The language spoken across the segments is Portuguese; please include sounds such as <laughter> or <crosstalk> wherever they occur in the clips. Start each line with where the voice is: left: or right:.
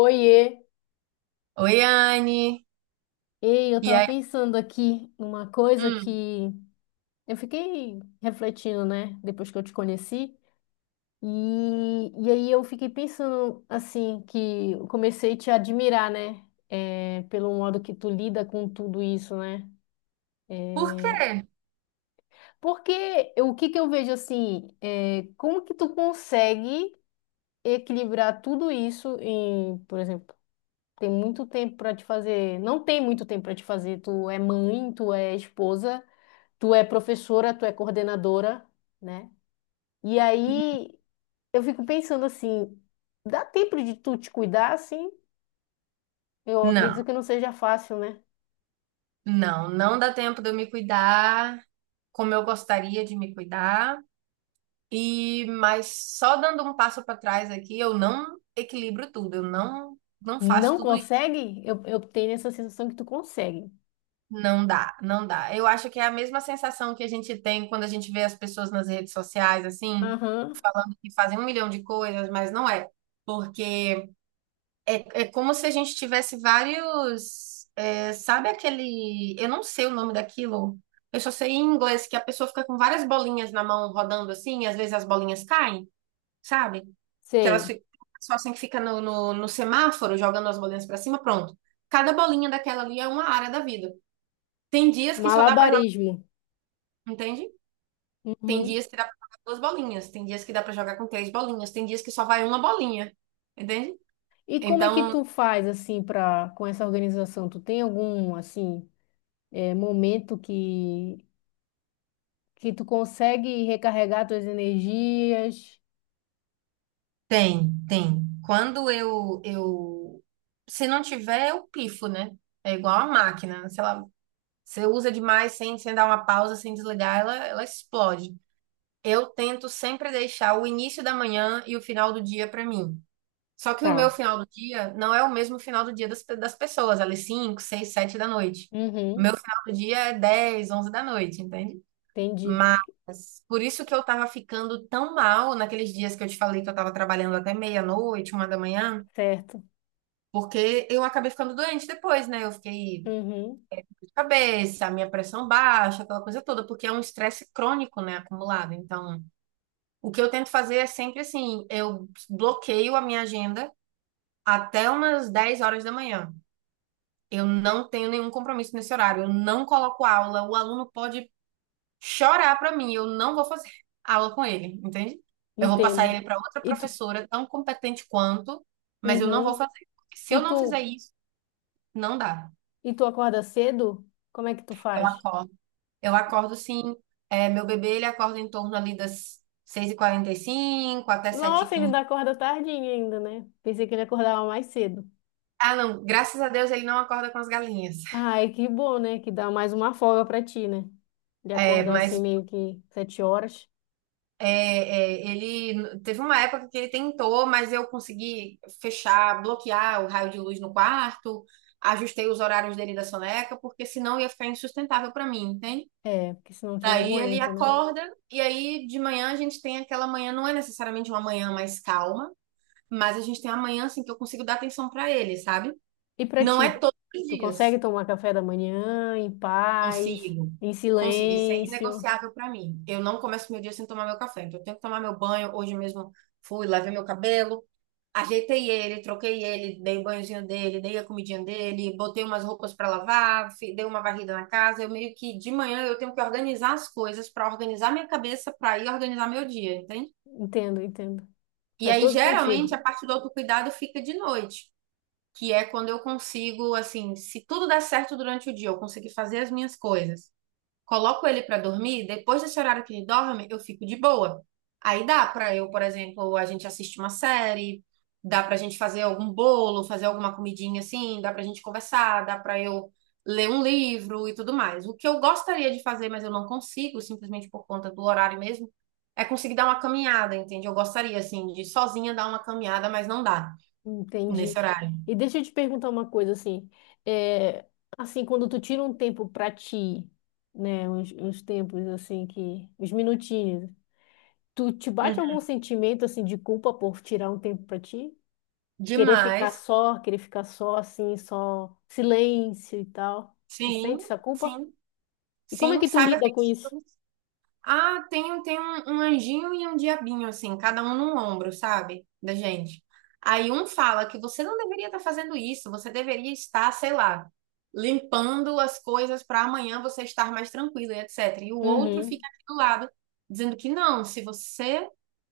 left: Oiê!
right: Oi, Anne.
left: Ei, eu
right: E
left: tava
right: aí?
left: pensando aqui numa coisa
right: Hum,
left: que eu fiquei refletindo, né? Depois que eu te conheci. E aí eu fiquei pensando, assim, que eu comecei a te admirar, né? É, pelo modo que tu lida com tudo isso, né?
right: por
left: É,
right: quê?
left: porque o que que eu vejo, assim, é, como que tu consegue equilibrar tudo isso em, por exemplo, tem muito tempo para te fazer. Não tem muito tempo para te fazer. Tu é mãe, tu é esposa. Tu é professora, tu é coordenadora, né? E aí eu fico pensando assim, dá tempo de tu te cuidar, assim? Eu acredito
right: Não,
left: que não seja fácil, né?
right: não, não dá tempo de eu me cuidar como eu gostaria de me cuidar. E mas só dando um passo para trás aqui, eu não equilibro tudo. Eu não faço
left: Não
right: tudo isso.
left: consegue? Eu tenho essa sensação que tu consegue.
right: Não dá, não dá. Eu acho que é a mesma sensação que a gente tem quando a gente vê as pessoas nas redes sociais assim,
left: Aham,
right: falando que fazem um milhão de coisas, mas não é. Porque é como se a gente tivesse vários. Sabe aquele? Eu não sei o nome daquilo. Eu só sei em inglês que a pessoa fica com várias bolinhas na mão rodando assim, e às vezes as bolinhas caem, sabe? Que elas
left: sei.
right: ficam. Só assim que fica no semáforo, jogando as bolinhas pra cima, pronto. Cada bolinha daquela ali é uma área da vida. Tem dias que só dá pra jogar,
left: Malabarismo.
right: entende? Tem
left: Uhum.
right: dias que dá pra jogar duas bolinhas, tem dias que dá pra jogar com três bolinhas, tem dias que só vai uma bolinha, entende?
left: E como é que
right: Então.
left: tu faz assim para com essa organização? Tu tem algum assim momento que tu consegue recarregar tuas energias?
right: Tem, tem. Quando eu... Se não tiver, eu pifo, né? É igual a máquina, né? Se ela, você usa demais sem dar uma pausa, sem desligar, ela explode. Eu tento sempre deixar o início da manhã e o final do dia para mim. Só que o meu
left: Tá.
right: final do dia não é o mesmo final do dia das pessoas, ali 5, 6, 7 da noite. O
left: Uhum.
right: meu final do dia é 10, 11 da noite, entende?
left: Entendi.
right: Mas por isso que eu tava ficando tão mal naqueles dias que eu te falei que eu tava trabalhando até meia-noite, 1 da manhã,
left: Certo.
right: porque eu acabei ficando doente depois, né? Eu fiquei
left: Uhum.
right: de cabeça, minha pressão baixa, aquela coisa toda, porque é um estresse crônico, né, acumulado. Então, o que eu tento fazer é sempre assim: eu bloqueio a minha agenda até umas 10 horas da manhã. Eu não tenho nenhum compromisso nesse horário, eu não coloco aula, o aluno pode chorar pra mim, eu não vou fazer aula com ele, entende? Eu vou passar
left: Entendo.
right: ele pra outra
left: E tu,
right: professora, tão competente quanto, mas eu não vou
left: uhum.
right: fazer. Porque se eu
left: E
right: não fizer
left: tu,
right: isso, não dá.
left: e tu acorda cedo? Como é que tu
right: Eu
left: faz?
right: acordo. Eu acordo, sim. Meu bebê, ele acorda em torno ali das 6h45 até
left: Nossa, ele
right: 7h15.
left: ainda acorda tardinho ainda, né? Pensei que ele acordava mais cedo.
right: Ah, não, graças a Deus ele não acorda com as galinhas.
left: Ai, que bom, né? Que dá mais uma folga pra ti, né? Ele
right: É,
left: acordar assim
right: mas
left: meio que 7 horas.
right: É, é, ele teve uma época que ele tentou, mas eu consegui fechar, bloquear o raio de luz no quarto, ajustei os horários dele da soneca, porque senão ia ficar insustentável para mim, entende?
left: É, porque senão tu não
right: Daí ele
left: aguenta, né?
right: acorda, e aí de manhã a gente tem aquela manhã, não é necessariamente uma manhã mais calma, mas a gente tem uma manhã assim que eu consigo dar atenção para ele, sabe?
left: E pra
right: Não
left: ti,
right: é todos os
left: tu
right: dias.
left: consegue tomar café da manhã em paz,
right: Consigo.
left: em
right: Consigo. Isso é
left: silêncio?
right: inegociável para mim. Eu não começo meu dia sem tomar meu café. Então, eu tenho que tomar meu banho. Hoje mesmo fui, lavei meu cabelo, ajeitei ele, troquei ele, dei o banhozinho dele, dei a comidinha dele, botei umas roupas para lavar, dei uma varrida na casa. Eu meio que de manhã eu tenho que organizar as coisas para organizar minha cabeça para ir organizar meu dia, entende?
left: Entendo, entendo.
right: E
left: Faz
right: aí,
left: todo
right: geralmente,
left: sentido.
right: a parte do autocuidado fica de noite, que é quando eu consigo, assim, se tudo der certo durante o dia, eu conseguir fazer as minhas coisas, coloco ele pra dormir, depois desse horário que ele dorme, eu fico de boa. Aí dá pra eu, por exemplo, a gente assiste uma série, dá pra gente fazer algum bolo, fazer alguma comidinha assim, dá pra gente conversar, dá pra eu ler um livro e tudo mais. O que eu gostaria de fazer, mas eu não consigo, simplesmente por conta do horário mesmo, é conseguir dar uma caminhada, entende? Eu gostaria, assim, de sozinha dar uma caminhada, mas não dá
left: Entendi.
right: nesse horário.
left: E deixa eu te perguntar uma coisa assim, é, assim quando tu tira um tempo pra ti, né, uns tempos assim que, uns minutinhos, tu te bate
right: Uhum.
left: algum sentimento assim de culpa por tirar um tempo pra ti?
right: Demais.
left: Querer ficar só assim, só silêncio e tal. Tu
right: Sim,
left: sente essa culpa?
right: sim,
left: E como é
right: sim,
left: que tu
right: saiba
left: lida com isso?
right: Ah, tem um anjinho e um diabinho, assim, cada um num ombro, sabe? Da gente. Aí um fala que você não deveria estar fazendo isso, você deveria estar, sei lá, limpando as coisas para amanhã você estar mais tranquilo e etc. E o outro
left: Uhum,
right: fica aqui do lado, dizendo que não, se você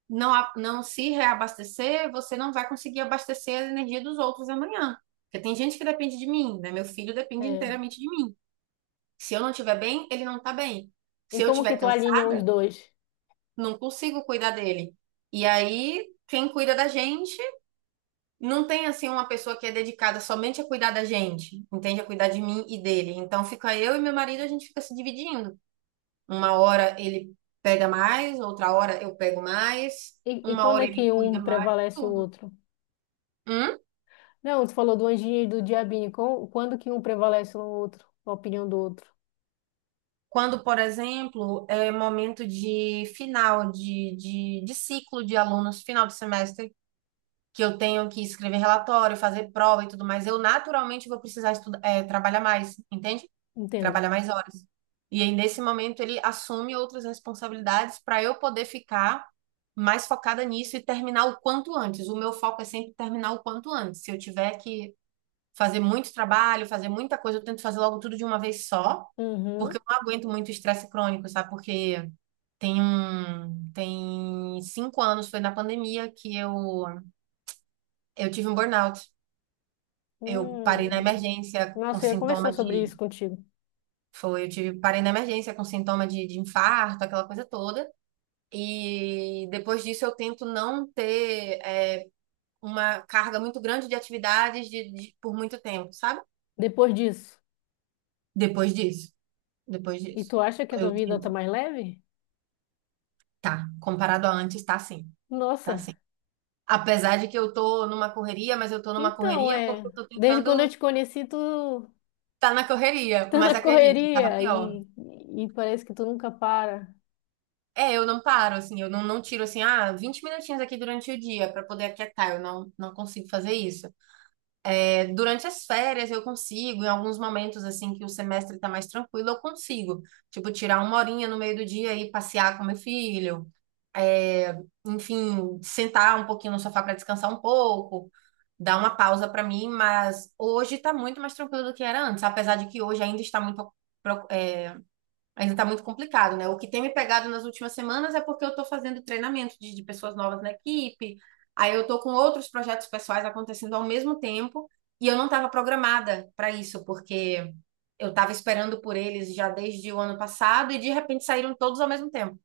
right: não se reabastecer, você não vai conseguir abastecer a energia dos outros amanhã. Porque tem gente que depende de mim, né? Meu filho depende
left: é.
right: inteiramente de mim. Se eu não estiver bem, ele não está bem.
left: E
right: Se eu
left: como que
right: estiver
left: tu alinha os
right: cansada,
left: dois?
right: não consigo cuidar dele. E aí, quem cuida da gente? Não tem assim uma pessoa que é dedicada somente a cuidar da gente, entende? A cuidar de mim e dele. Então fica eu e meu marido, a gente fica se dividindo. Uma hora ele pega mais, outra hora eu pego mais,
left: E
right: uma
left: quando
right: hora
left: é
right: ele
left: que
right: cuida
left: um
right: mais,
left: prevalece o
right: tudo.
left: outro?
right: Hum?
left: Não, tu falou do anjinho e do diabinho. Quando que um prevalece no outro, na opinião do outro?
right: Quando, por exemplo, é momento de final de ciclo de alunos, final de semestre, que eu tenho que escrever relatório, fazer prova e tudo mais, eu naturalmente vou precisar estudar, trabalhar mais, entende?
left: Entendo.
right: Trabalhar mais horas. E aí, nesse momento, ele assume outras responsabilidades para eu poder ficar mais focada nisso e terminar o quanto antes. O meu foco é sempre terminar o quanto antes. Se eu tiver que fazer muito trabalho, fazer muita coisa, eu tento fazer logo tudo de uma vez só, porque
left: Uhum.
right: eu não aguento muito estresse crônico, sabe? Porque tem um, tem 5 anos, foi na pandemia que eu tive um burnout. Eu parei na
left: Hum.
right: emergência com
left: Nossa, eu ia conversar
right: sintoma
left: sobre
right: de.
left: isso contigo.
right: Foi, eu tive, parei na emergência com sintoma de infarto, aquela coisa toda. E depois disso eu tento não ter uma carga muito grande de atividades por muito tempo, sabe?
left: Depois disso.
right: Depois disso. Depois
left: E
right: disso.
left: tu acha que a tua
right: Eu
left: vida tá
right: tento.
left: mais leve?
right: Tá. Comparado a antes, tá sim. Tá sim.
left: Nossa.
right: Apesar de que eu tô numa correria, mas eu tô numa
left: Então,
right: correria porque
left: é.
right: eu tô
left: Desde quando eu
right: tentando
left: te conheci, tu
right: estar tá na correria.
left: tá na
right: Mas acredite, tava
left: correria
right: pior.
left: e parece que tu nunca para.
right: É, eu não paro, assim, eu não tiro, assim, ah, 20 minutinhos aqui durante o dia para poder aquietar, eu não consigo fazer isso. É, durante as férias eu consigo, em alguns momentos, assim, que o semestre tá mais tranquilo, eu consigo. Tipo, tirar uma horinha no meio do dia e passear com meu filho, enfim, sentar um pouquinho no sofá para descansar um pouco, dar uma pausa para mim, mas hoje tá muito mais tranquilo do que era antes, apesar de que hoje ainda está muito... Ainda tá muito complicado, né? O que tem me pegado nas últimas semanas é porque eu tô fazendo treinamento de pessoas novas na equipe, aí eu tô com outros projetos pessoais acontecendo ao mesmo tempo, e eu não estava programada para isso, porque eu estava esperando por eles já desde o ano passado e de repente saíram todos ao mesmo tempo.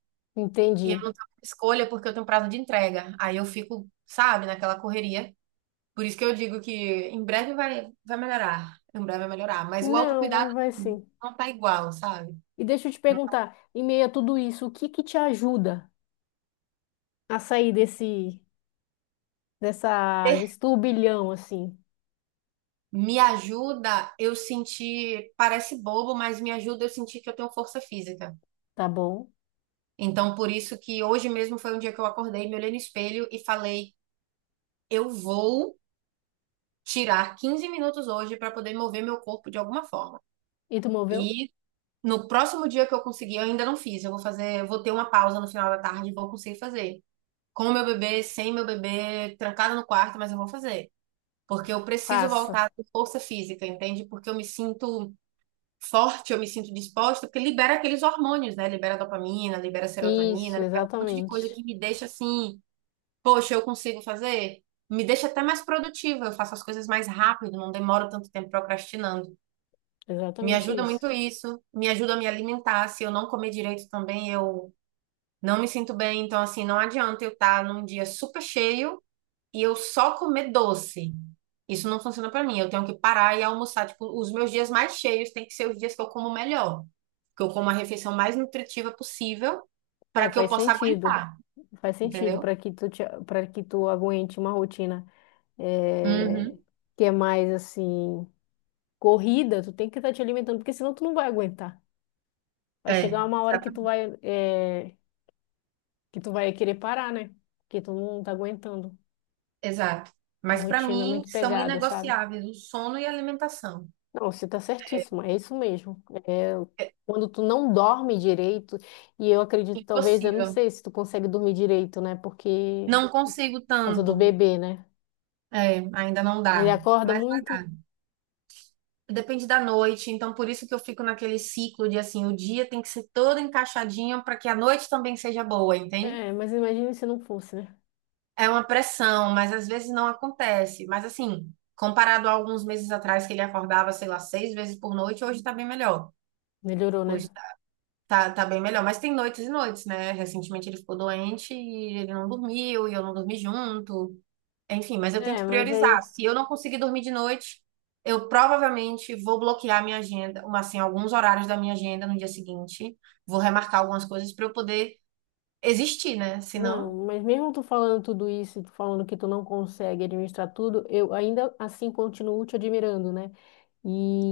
right: E eu
left: Entendi.
right: não tava com escolha porque eu tenho prazo de entrega. Aí eu fico, sabe, naquela correria. Por isso que eu digo que em breve vai melhorar. Em breve vai melhorar. Mas o
left: Não,
right: autocuidado
left: mas vai sim.
right: não tá igual, sabe?
left: E deixa eu te perguntar, em meio a tudo isso, o que que te ajuda a sair desse turbilhão assim,
right: Me ajuda eu sentir, parece bobo, mas me ajuda eu sentir que eu tenho força física.
left: tá bom?
right: Então, por isso que hoje mesmo foi um dia que eu acordei, me olhei no espelho e falei: eu vou tirar 15 minutos hoje para poder mover meu corpo de alguma forma.
left: E tu moveu?
right: E no próximo dia que eu conseguir, eu ainda não fiz, eu vou fazer, eu vou ter uma pausa no final da tarde e vou conseguir fazer. Com meu bebê, sem meu bebê, trancada no quarto, mas eu vou fazer. Porque eu preciso
left: Faça.
right: voltar com força física, entende? Porque eu me sinto forte, eu me sinto disposta, porque libera aqueles hormônios, né? Libera dopamina, libera serotonina,
left: Isso,
right: libera um monte de coisa
left: exatamente.
right: que me deixa assim, poxa, eu consigo fazer. Me deixa até mais produtiva, eu faço as coisas mais rápido, não demoro tanto tempo procrastinando. Me
left: Exatamente
right: ajuda
left: isso.
right: muito isso, me ajuda a me alimentar. Se eu não comer direito também, eu não me sinto bem. Então, assim, não adianta eu estar num dia super cheio e eu só comer doce. Isso não funciona pra mim. Eu tenho que parar e almoçar. Tipo, os meus dias mais cheios têm que ser os dias que eu como melhor. Que eu como a refeição mais nutritiva possível para
left: É,
right: que eu
left: faz
right: possa
left: sentido.
right: aguentar,
left: Faz sentido
right: entendeu?
left: para que tu te, para que tu aguente uma rotina é,
right: Uhum.
left: que é mais assim corrida, tu tem que estar te alimentando, porque senão tu não vai aguentar. Vai
right: É.
left: chegar uma hora
right: Dá pra...
left: que tu vai querer parar, né? Porque tu não tá aguentando.
right: Exato.
left: A
right: Mas pra
left: rotina é
right: mim
left: muito
right: são
left: pegada, sabe?
right: inegociáveis o sono e a alimentação.
left: Não, você tá
right: É
left: certíssima, é isso mesmo. É,
right: é
left: quando tu não dorme direito, e eu acredito, talvez, eu não
right: impossível.
left: sei se tu consegue dormir direito, né? Porque,
right: Não consigo
left: por causa do
right: tanto.
left: bebê, né?
right: É, ainda não
left: Ele
right: dá.
left: acorda
right: Mas
left: muito.
right: vai... Depende da noite, então por isso que eu fico naquele ciclo de assim, o dia tem que ser todo encaixadinho para que a noite também seja boa, entende?
left: É, mas imagine se não fosse, né?
right: É uma pressão, mas às vezes não acontece. Mas assim, comparado a alguns meses atrás que ele acordava, sei lá, 6 vezes por noite, hoje tá bem melhor.
left: Melhorou,
right: Hoje
left: né?
right: tá bem melhor, mas tem noites e noites, né? Recentemente ele ficou doente e ele não dormiu, e eu não dormi junto. Enfim, mas eu
left: É,
right: tento
left: mas
right: priorizar.
left: aí.
right: Se eu não conseguir dormir de noite, eu provavelmente vou bloquear minha agenda, uma, assim, alguns horários da minha agenda no dia seguinte. Vou remarcar algumas coisas para eu poder existir, né?
left: Não,
right: Senão...
left: mas mesmo tu falando tudo isso, tu falando que tu não consegue administrar tudo, eu ainda assim continuo te admirando, né?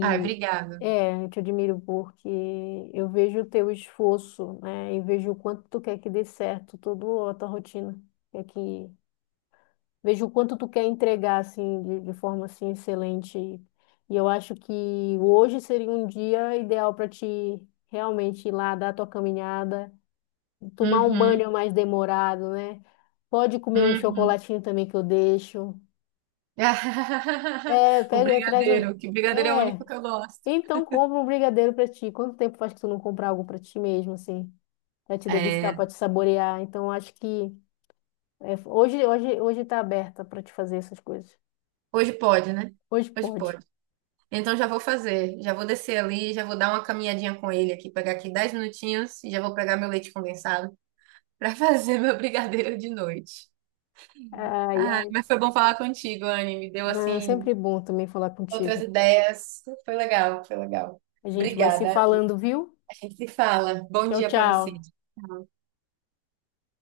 right: Ai, obrigada.
left: eu te admiro porque eu vejo o teu esforço, né? E vejo o quanto tu quer que dê certo toda a tua rotina. É que vejo o quanto tu quer entregar assim de, forma assim excelente. E eu acho que hoje seria um dia ideal para ti realmente ir lá dar a tua caminhada, tomar um
right: Uhum,
left: banho mais demorado, né? Pode comer um
right: uhum.
left: chocolatinho também que eu deixo.
right: <laughs>
left: É,
right: O
left: pega, traz um.
right: brigadeiro, que brigadeiro é o
left: É.
right: único que eu gosto.
left: Então, compra um brigadeiro pra ti. Quanto tempo faz que tu não compra algo pra ti mesmo, assim? Pra te degustar,
right: É,
left: pra te saborear. Então, acho que hoje, hoje, hoje tá aberta pra te fazer essas coisas.
right: hoje pode, né?
left: Hoje
right: Hoje
left: pode.
right: pode. Então já vou fazer, já vou descer ali, já vou dar uma caminhadinha com ele aqui, pegar aqui 10 minutinhos e já vou pegar meu leite condensado para fazer meu brigadeiro de noite.
left: Ai,
right: Ah,
left: ai.
right: mas foi bom falar contigo, Anne. Me deu
left: É
right: assim
left: sempre bom também falar
right: outras
left: contigo.
right: ideias. Foi legal, foi legal.
left: A gente vai se
right: Obrigada.
left: falando, viu?
right: A gente se fala. Bom
left: Tchau,
right: dia para você.
left: tchau.